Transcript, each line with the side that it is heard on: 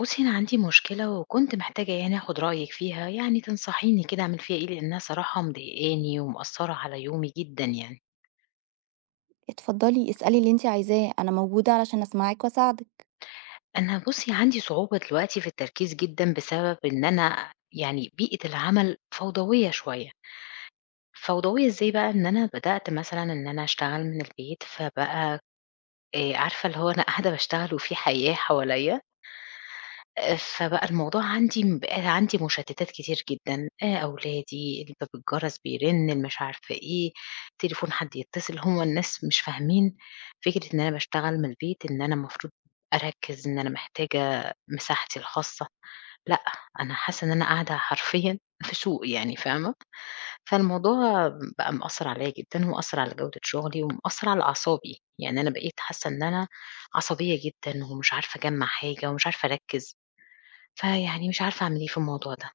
left: بُصّي، أنا عندي مشكلة وكنت محتاجة يعني آخُد رأيِك فيها، يعني تنصحيني كده أعمل فيها إيه، لإنّها صراحة مضايقاني ومأثّرة على يومي جدًا يعني.
right: اتفضلي اسألي اللي انتي عايزاه، انا موجودة علشان اسمعك واساعدك.
left: أنا بُصّي، عندي صعوبة دلوقتي في التركيز جدًا بسبب إن أنا يعني بيئة العمل فوضوية شوية. فوضوية إزاي بقى، إن أنا بدأت مثلًا إن أنا أشتغل من البيت، فبقى عارفة اللي هو أنا قاعدة باشتغل وفي حيّاة حواليّا فبقى الموضوع عندي بقى عندي مشتتات كتير جدًا، أولادي، الباب الجرس بيرن، المش عارفة إيه، تليفون حد يتصل، هُم الناس مش فاهمين فكرة إن أنا باشتغل من البيت، إن أنا المفروض أركّز، إن أنا محتاجة مساحتي الخاصة، لأ، أنا حاسة إن أنا قاعدة حرفيًا في سوق يعني فاهمة؟ فالموضوع بقى مأثّر عليَّ جدًا، ومأثّر على جودة شغلي، ومأثّر على أعصابي، يعني أنا بقيت حاسة إن أنا عصبية جدًا، ومش عارفة أجمّع حاجة، ومش عارفة أركّز. فيعني مش عارفة أعمل إيه في الموضوع ده،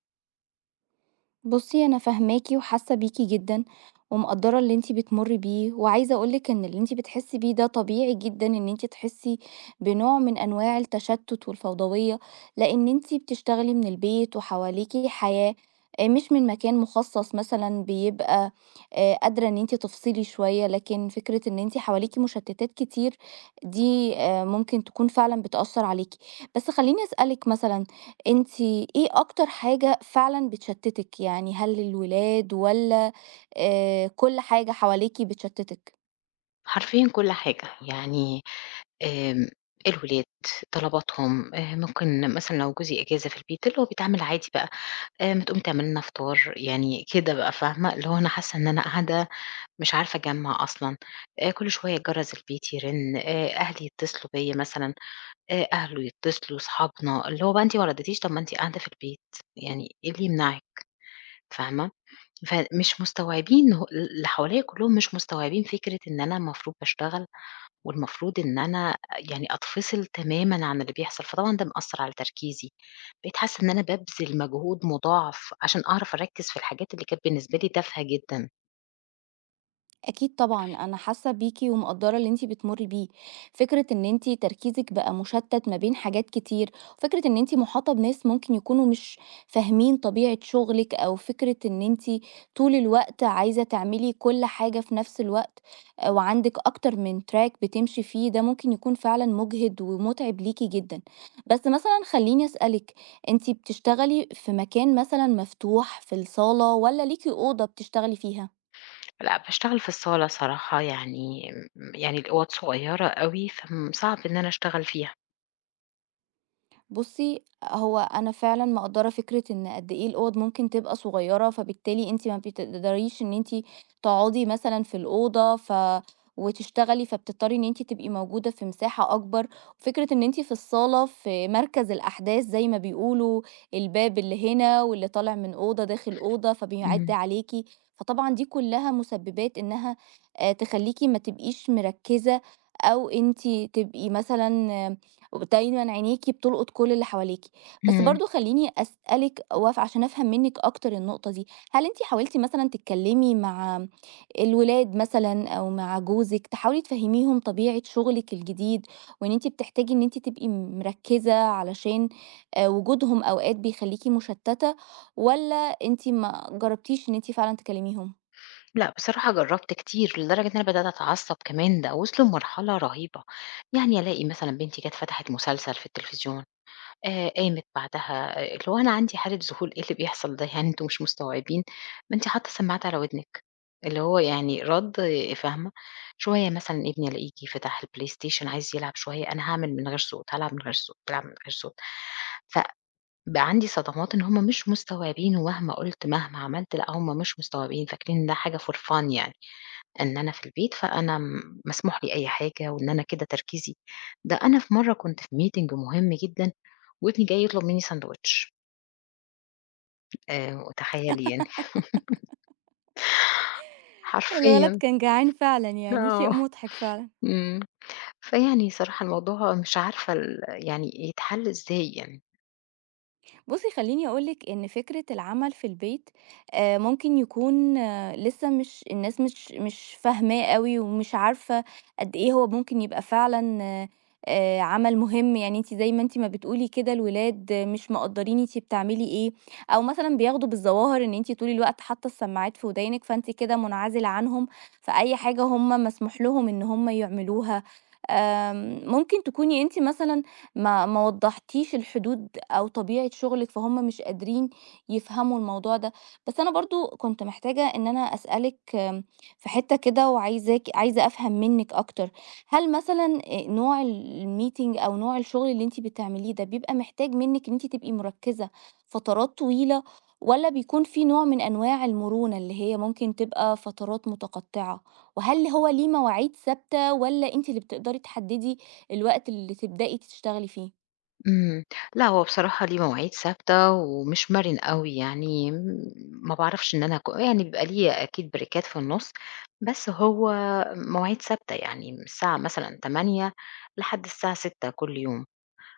right: بُصّي، أنا فاهماكِ وحاسة بيكِ جدًا، ومقدّرة اللي أنتِ بتمُرّي بيه، وعايزة أقول لِك إن اللي أنتِ بتحسّي بيه ده طبيعي جدًا، إن أنتِ تحسّي بنوع من أنواع التشتُّت والفوضوية، لإن أنتِ بتشتغلي من البيت وحواليكِ حياة، مش من مكان مخصّص مثلًا بيبقى قادرة إن أنتِ تفصلي شوية، لكن فكرة إن أنتِ حواليكِ مُشتِّتات كتير دي ممكن تكون فعلًا بتأثّر عليكِ. بس خلّيني أسألِك مثلًا، أنتِ إيه أكتر حاجة فعلًا بتشتتِك؟ يعني هل الولاد والّا كل حاجة حواليكِ بتشتتِك؟
left: حرفيًا كل حاجة، يعني آمم، الولاد، طلباتهم، ممكن مثلًا لو جوزي إجازة في البيت اللي هو بيتعامل عادي بقى، ما تقوم تعمل لنا فطار، يعني كده بقى فاهمة؟ اللي هو أنا حاسة إن أنا قاعدة مش عارفة أجمّع أصلًا، كل شوية جرس البيت يرن، أهلي يتصلوا بيّا مثلًا، أهله يتصلوا، صحابنا، اللي هو بقى أنتِ ما رديتيش طب ما أنتِ قاعدة في البيت، يعني إيه اللي يمنعِك؟ فاهمة؟ فمش مستوعبين هو اللي حواليّا كلّهم مش مستوعبين فكرة إن أنا المفروض باشتغل، والمفروض إن أنا يعني أتفصل تمامًا عن اللي بيحصل، فطبعًا ده مأثّر على تركيزي، بقيت حاسّة إن أنا بابذل مجهود مضاعف عشان أعرف أركّز في الحاجات اللي كانت بالنسبة لي تافهة جدًا.
right: أكيد طبعًا، أنا حاسة بيكِ ومقدّرة اللي أنتِ بتمُرّي بيه، فكرة إن أنتِ تركيزِك بقى مُشتَّت ما بين حاجات كتير، وفكرة إن أنتِ مُحاطة بناس ممكن يكونوا مش فاهمين طبيعة شُغلِك، أو فكرة إن أنتِ طول الوقت عايزة تعملي كل حاجة في نفس الوقت، وعندِك أكتر من track بتمشي فيه، ده ممكن يكون فعلًا مُجهِد ومُتعِب ليكِ جدًا. بس مثلًا خلّيني أسألِك، أنتِ بتشتغلي في مكان مثلًا مفتوح في الصالة والّا ليكِ أوضة بتشتغلي فيها؟
left: لأ، باشتغل في الصالة صراحة يعني يعني الأوَض صغيّرة أوي، فم صعب إن أنا أشتغل فيها.
right: بُصّي، هو أنا فعلًا مقدّرة فكرة إن قد إيه الأوَض ممكن تبقى صغيّرة، فبالتالي أنتِ ما بتقدريش إن أنتِ تقعدي مثلًا في الأوضة وتشتغلي، فبتضطري إن أنتِ تبقي موجودة في مساحة أكبر. فكرة إن أنتِ في الصالة في مركز الأحداث زي ما بيقولوا، الباب اللي هنا واللي طالع من أوضة داخل أوضة، فبيعِد
left: إمم.
right: عليكِ. فطبعًا دي كلّها مسبّبات إنها تخلّيكِ ما تبقيش مركّزة، أو أنتِ تبقي مثلًا ودايمًا عينيكِ بتلقط كل اللي حواليكِ. بس
left: إمم.
right: برضه خلّيني أسألِك عشان أفهم منِّك أكتر النقطة دي، هل أنتِ حاولتِ مثلًا تتكلّمي مع الولاد مثلًا أو مع جوزِك، تحاولي تفهّميهم طبيعة شغلِك الجديد، وإن أنتِ بتحتاجي إن أنتِ تبقي مركّزة، علشان وجودهم أوقات بيخلّيكِ مشتّتة، والّا أنتِ ما جرّبتيش إن أنتِ فعلًا تكلّميهم؟
left: لأ، بصراحة جرّبت كتير، لدرجة إن أنا بدأت أتعصّب كمان، ده وصلوا لمرحلة رهيبة، يعني ألاقي مثلًا بنتي جات فتحت مسلسل في التلفزيون، قامت بعدها آه، اللي هو أنا عندي حالة ذهول، إيه اللي بيحصل ده يعني أنتم مش مستوعبين، ما أنتِ حاطة السماعات على ودنِك، اللي هو يعني رَد آه، فاهمة، شوية مثلًا ابني ألاقيه جه فتح البلاي ستيشن عايز يلعب شوية، أنا هاعمل من غير صوت، هالعب من غير صوت، هالعب من غير صوت، فبقى عندي صدمات إن هُم مش مستوعبين، ومهما قُلت، مهما عملت، لأ هُم مش مستوعبين، فاكرين إن ده حاجة for fun يعني. إن أنا في البيت، فأنا مسموح لي أي حاجة وإن أنا كده تركيزي ده أنا في مرّة كنت في meeting مهم جدًا وابني جاي يطلب منّي ساندويتش، وتخيّلي يعني
right: الولد
left: حرفيًا
right: كان جعان فعلًا، يعني
left: آه،
right: شيء مُضحك فعلًا.
left: إمم. فيعني صراحة الموضوع مش عارفة يعني يتحل إزاي يعني.
right: بُصّي، خلّيني أقول لِك إن فكرة العمل في البيت ممكن يكون آه، لسه مش الناس مش مش فاهماه أوي، ومش عارفة قد إيه هو ممكن يبقى فعلًا عمل مهم، يعني أنتِ زي ما أنتِ ما بتقولي كده الولاد مش مقدّرين أنتِ بتعملي إيه، أو مثلًا بياخدوا بالظواهر إن أنتِ طول الوقت حاطة السماعات في ودانِك، فأنتِ كده منعزلة عنهم، فأي حاجة هم مسموح لهم إن هم يعملوها. ممكن تكوني أنتِ مثلًا ما وضحتيش الحدود أو طبيعة شغلِك، فهُم مش قادرين يفهموا الموضوع ده. بس أنا برضه كنت محتاجة إن أنا أسألِك، في حتة كده عايزة أفهم منِّك أكتر. هل مثلًا نوع الmeeting أو نوع الشغل اللي أنتِ بتعمليه ده بيبقى محتاج منِّك إن أنتِ تبقي مركزة فترات طويلة، والّا بيكون في نوع من أنواع المرونة اللي هي ممكن تبقى فترات متقطعة؟ وهل هو ليه مواعيد ثابتة، والّا أنتِ اللي بتقدري تحددي الوقت اللي تبدئي تشتغلي فيه.
left: إمم. لأ، هو بصراحة ليه مواعيد ثابتة ومش مرِن أوي، يعني ما باعرفش إن أنا يعني بيبقى ليه أكيد بريكات في النُص، بس هو مواعيد ثابتة، يعني من الساعة مثلًا 08:00 لحد الساعة 18:00 كل يوم،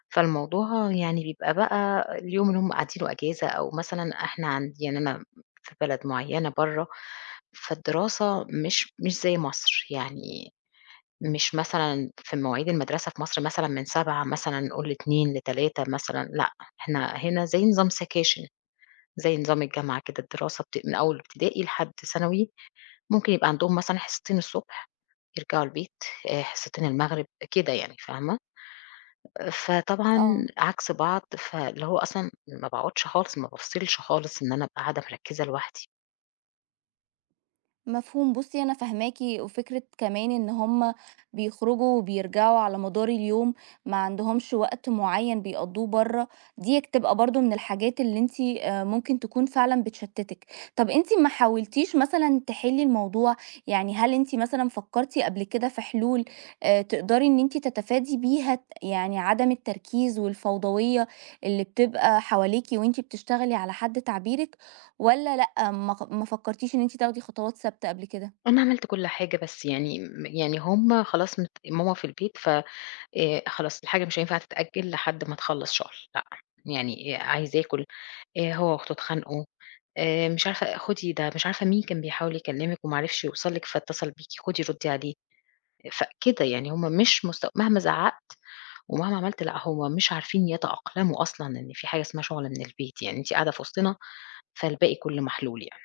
left: فالموضوع يعني بيبقى بقى اليوم اللي هم قاعدينه أجازة أو مثلًا إحنا عند يعني أنا في بلد معيّنة برّه، فالدراسة مش زي مصر، يعني مش مثلًا في مواعيد المدرسة في مصر مثلًا من 07:00 مثلًا نقول ل14:00 ل15:00 مثلًا، لأ، إحنا هنا زي نظام سكاشن، زي نظام الجامعة كده الدراسة من أول ابتدائي لحد ثانوي، ممكن يبقى عندهم مثلًا حصتين الصبح يرجعوا البيت، حصتين المغرب، كده يعني فاهمة؟ فطبعًا
right: آه،
left: عكس بعض، فاللي هو أصلًا ما باقعدش خالص، ما بافصلش خالص إن أنا أبقى قاعدة مركّزة لوحدي.
right: مفهوم. بُصّي، أنا فاهماكِ، وفكرة كمان إن هم بيخرجوا وبيرجعوا على مدار اليوم، ما عندهمش وقت معيّن بيقضّوه برّه، دي بتبقى برضه من الحاجات اللي أنتِ ممكن تكون فعلًا بتشتِّتِك. طَب أنتِ ما حاولتيش مثلًا تحلّي الموضوع؟ يعني هل أنتِ مثلًا فكّرتِ قبل كده في حلول تقدري إن أنتِ تتفادي بيها يعني عدم التركيز والفوضوية اللي بتبقى حواليكِ وأنتِ بتشتغلي على حد تعبيرِك؟ والّا لأ، ما فكرتيش إن أنتِ تاخدي خطوات ثابتة قبل كده؟
left: أنا عملت كل حاجة بس يعني يعني هم خلاص ماما في البيت ف خلاص الحاجة مش هينفع تتأجل لحد ما تخلّص شغل، لأ، يعني عايز آكل، هو وأخته اتخانقوا، مش عارفة خدي ده مش عارفة مين كان بيحاول يكلمِك وما عرفش يوصل لِك فاتصل بيكِ، خدي ردي عليه، فكده يعني هُم مش مست مهما زعّقت ومهما عملت لأ، هُم مش عارفين يتأقلموا أصلًا إن في حاجة اسمها شُغل من البيت، يعني أنتِ قاعدة في وسطنا فالباقي كُلّه محلول يعني.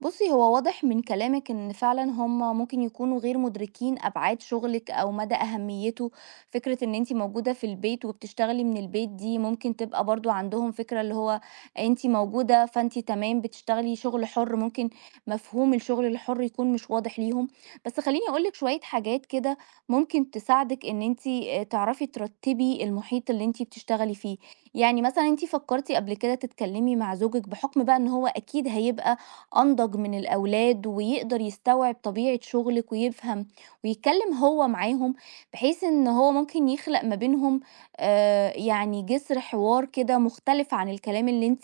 right: بُصّي، هو واضح من كلامِك إن فعلًا هم ممكن يكونوا غير مُدركين أبعاد شغلِك أو مدى أهميته، فكرة إن أنتِ موجودة في البيت وبتشتغلي من البيت دي ممكن تبقى برضه عندهم فكرة اللي هو أنتِ موجودة فأنتِ تمام بتشتغلي شغل حُر، ممكن مفهوم الشغل الحُر يكون مش واضح ليهم، بس خلّيني أقول لِك شوية حاجات كده ممكن تساعدِك إن أنتِ تعرفي ترتّبي المحيط اللي أنتِ بتشتغلي فيه، يعني مثلًا أنتِ فكّرتِ قبل كده تتكلّمي مع زوجِك بحُكم بقى إن هو أكيد هيبقى أنضج من الأولاد ويقدر يستوعب طبيعة شغلِك ويفهم ويتكلم هو معاهم، بحيث إن هو ممكن يخلق ما بينهم يعني جسر حوار كده مختلف عن الكلام اللي أنتِ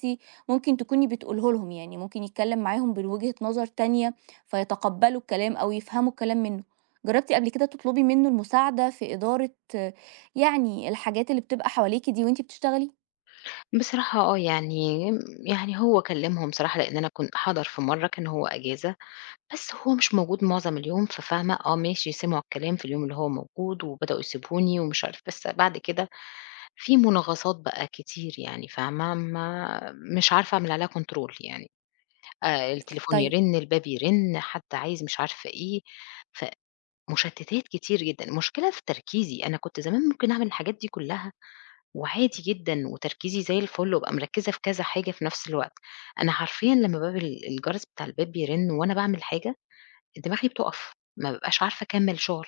right: ممكن تكوني بتقوليه لهم، يعني ممكن يتكلم معاهم من وجهة نظر تانية فيتقبّلوا الكلام أو يفهموا الكلام منه. جرّبتِ قبل كده تطلبي منه المساعدة في إدارة آه، يعني الحاجات اللي بتبقى حواليكِ دي وأنتِ بتشتغلي؟
left: بصراحة آه، يعني هو كلمهم صراحة لإن أنا كنت حَضَر في مرّة كان هو أجازة بس هو مش موجود معظم اليوم، ففاهمة، آه ماشي سمعوا الكلام في اليوم اللي هو موجود وبدأوا يسيبوني ومش عارف بس بعد كده في مناغصات بقى كتير يعني فاهمة، ما مش عارفة أعمل عليها control يعني التليفون
right: طيب.
left: يرن، الباب يرن، حد عايز مش عارفة إيه، فمشتتات كتير جدًا، المشكلة في تركيزي، أنا كنت زمان ممكن أعمل الحاجات دي كلها وعادي جدًا وتركيزي زي الفل وأبقى مركزة في كذا حاجة في نفس الوقت، أنا حرفيًا لمّا باب الجرس بتاع الباب بيرن وأنا باعمل حاجة دماغي بتُقف، ما بابقاش عارفة أكمّل شُغل.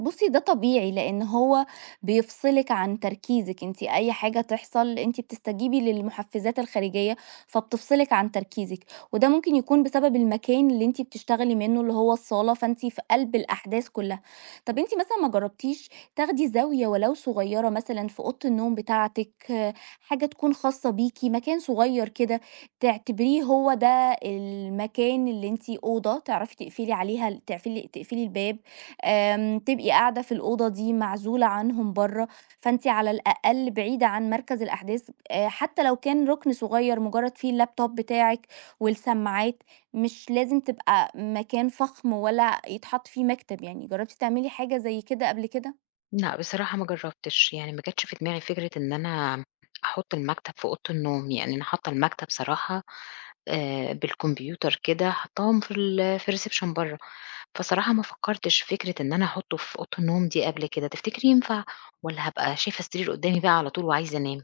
right: بُصّي، ده طبيعي، لإن هو بيفصلِك عن تركيزِك، أنتِ أي حاجة تحصل أنتِ بتستجيبي للمحفزات الخارجية، فبتفصلِك عن تركيزِك، وده ممكن يكون بسبب المكان اللي أنتِ بتشتغلي منه اللي هو الصالة، فأنتِ في قلب الأحداث كلّها. طَب أنتِ مثلًا ما جرّبتيش تاخدي زاوية ولو صغيّرة مثلًا في أوضة النوم بتاعتِك، آه، حاجة تكون خاصة بيكِ، مكان صغيّر كده تعتبريه هو ده المكان اللي أنتِ تعرفي تقفلي عليها ال تعفلي تقفلي الباب. تبقي قاعدة في الأوضة دي معزولة عنهم برّه، فأنتِ على الأقل بعيدة عن مركز الأحداث، حتى لو كان رُكن صغير مجرد فيه اللابتوب بتاعِك والسماعات، مش لازم تبقى مكان فخم ولا يتحط فيه مكتب، يعني جربتِ تعملي حاجة زي كده قبل كده؟
left: لأ، بصراحة ما جرّبتش، يعني ما جاتش في دماغي فكرة إن أنا أحُط المكتب في أوضة النوم، يعني أنا حاطّة المكتب صراحة بالكمبيوتر كده حاطّاهم في ال في الreception برّه، فصراحة ما فكّرتش في فكرة إن أنا أحُطّه في أوضة النوم دي قبل كده، تفتكري ينفع والّا هابقى شايفة السرير قُدّامي بقى على طول وعايزة أنام؟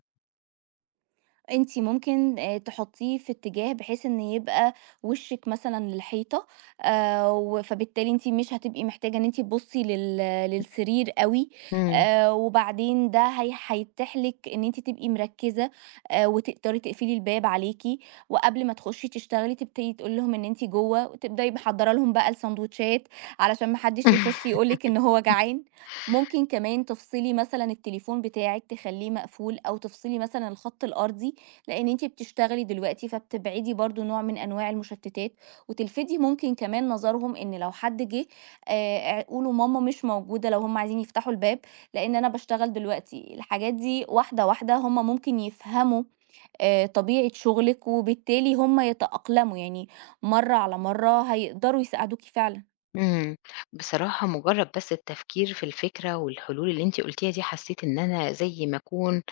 right: أنتِ ممكن تحطّيه في اتجاه بحيث إن يبقى وشِّك مثلًا للحيطة، و فبالتالي أنتِ مش هتبقي محتاجة إن أنتِ تبُصّي للسرير أوي.
left: إمم.
right: وبعدين ده هيتيح لِك إن أنتِ تبقي مركّزة، وتقدري تقفلي الباب عليكِ، وقبل ما تخُشّي تشتغلي تبتدي تقولي لهم إن أنتِ جوّه، وتبدئي محضّرة لهم بقى الساندوتشات علشان ما حدّش يخُش يقول لِك إن هو جعان. ممكن كمان تفصلي مثلًا التليفون بتاعِك تخلّيه مقفول، أو تفصلي مثلًا الخَط الأرضي لأن أنتِ بتشتغلي دلوقتي، فبتبعدي برضه نوع من أنواع المشتتات، وتلفتي ممكن كمان نظرهم إن لو حد جه قولوا ماما مش موجودة لو هُم عايزين يفتحوا الباب، لأن أنا باشتغل دلوقتي. الحاجات دي واحدة واحدة هُم ممكن يفهموا طبيعة شغلِك، وبالتالي هُم يتأقلموا، يعني مرّة على مرّة هيقدروا يساعدوكِ فعلًا.
left: إمم. بصراحة مجرّد بس التفكير في الفكرة والحلول اللي أنتِ قُلتيها دي، حسّيت إن أنا زي ما أكون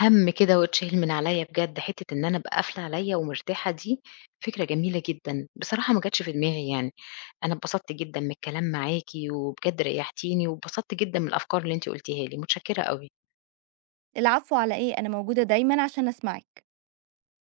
left: هَم كده واتشِال من عليّا بجد، حتّة إن أنا أبقى قافلة عليّا ومرتاحة دي فكرة جميلة جدًا، بصراحة ما جاتش في دماغي يعني، أنا اتبسطت جدًا من الكلام معاكِ وبجد ريّحتيني واتبسطت جدًا من الأفكار اللي أنتِ قُلتيها لي، متشكّرة أوي.
right: العفو على إيه، أنا موجودة دايمًا عشان أسمعِك.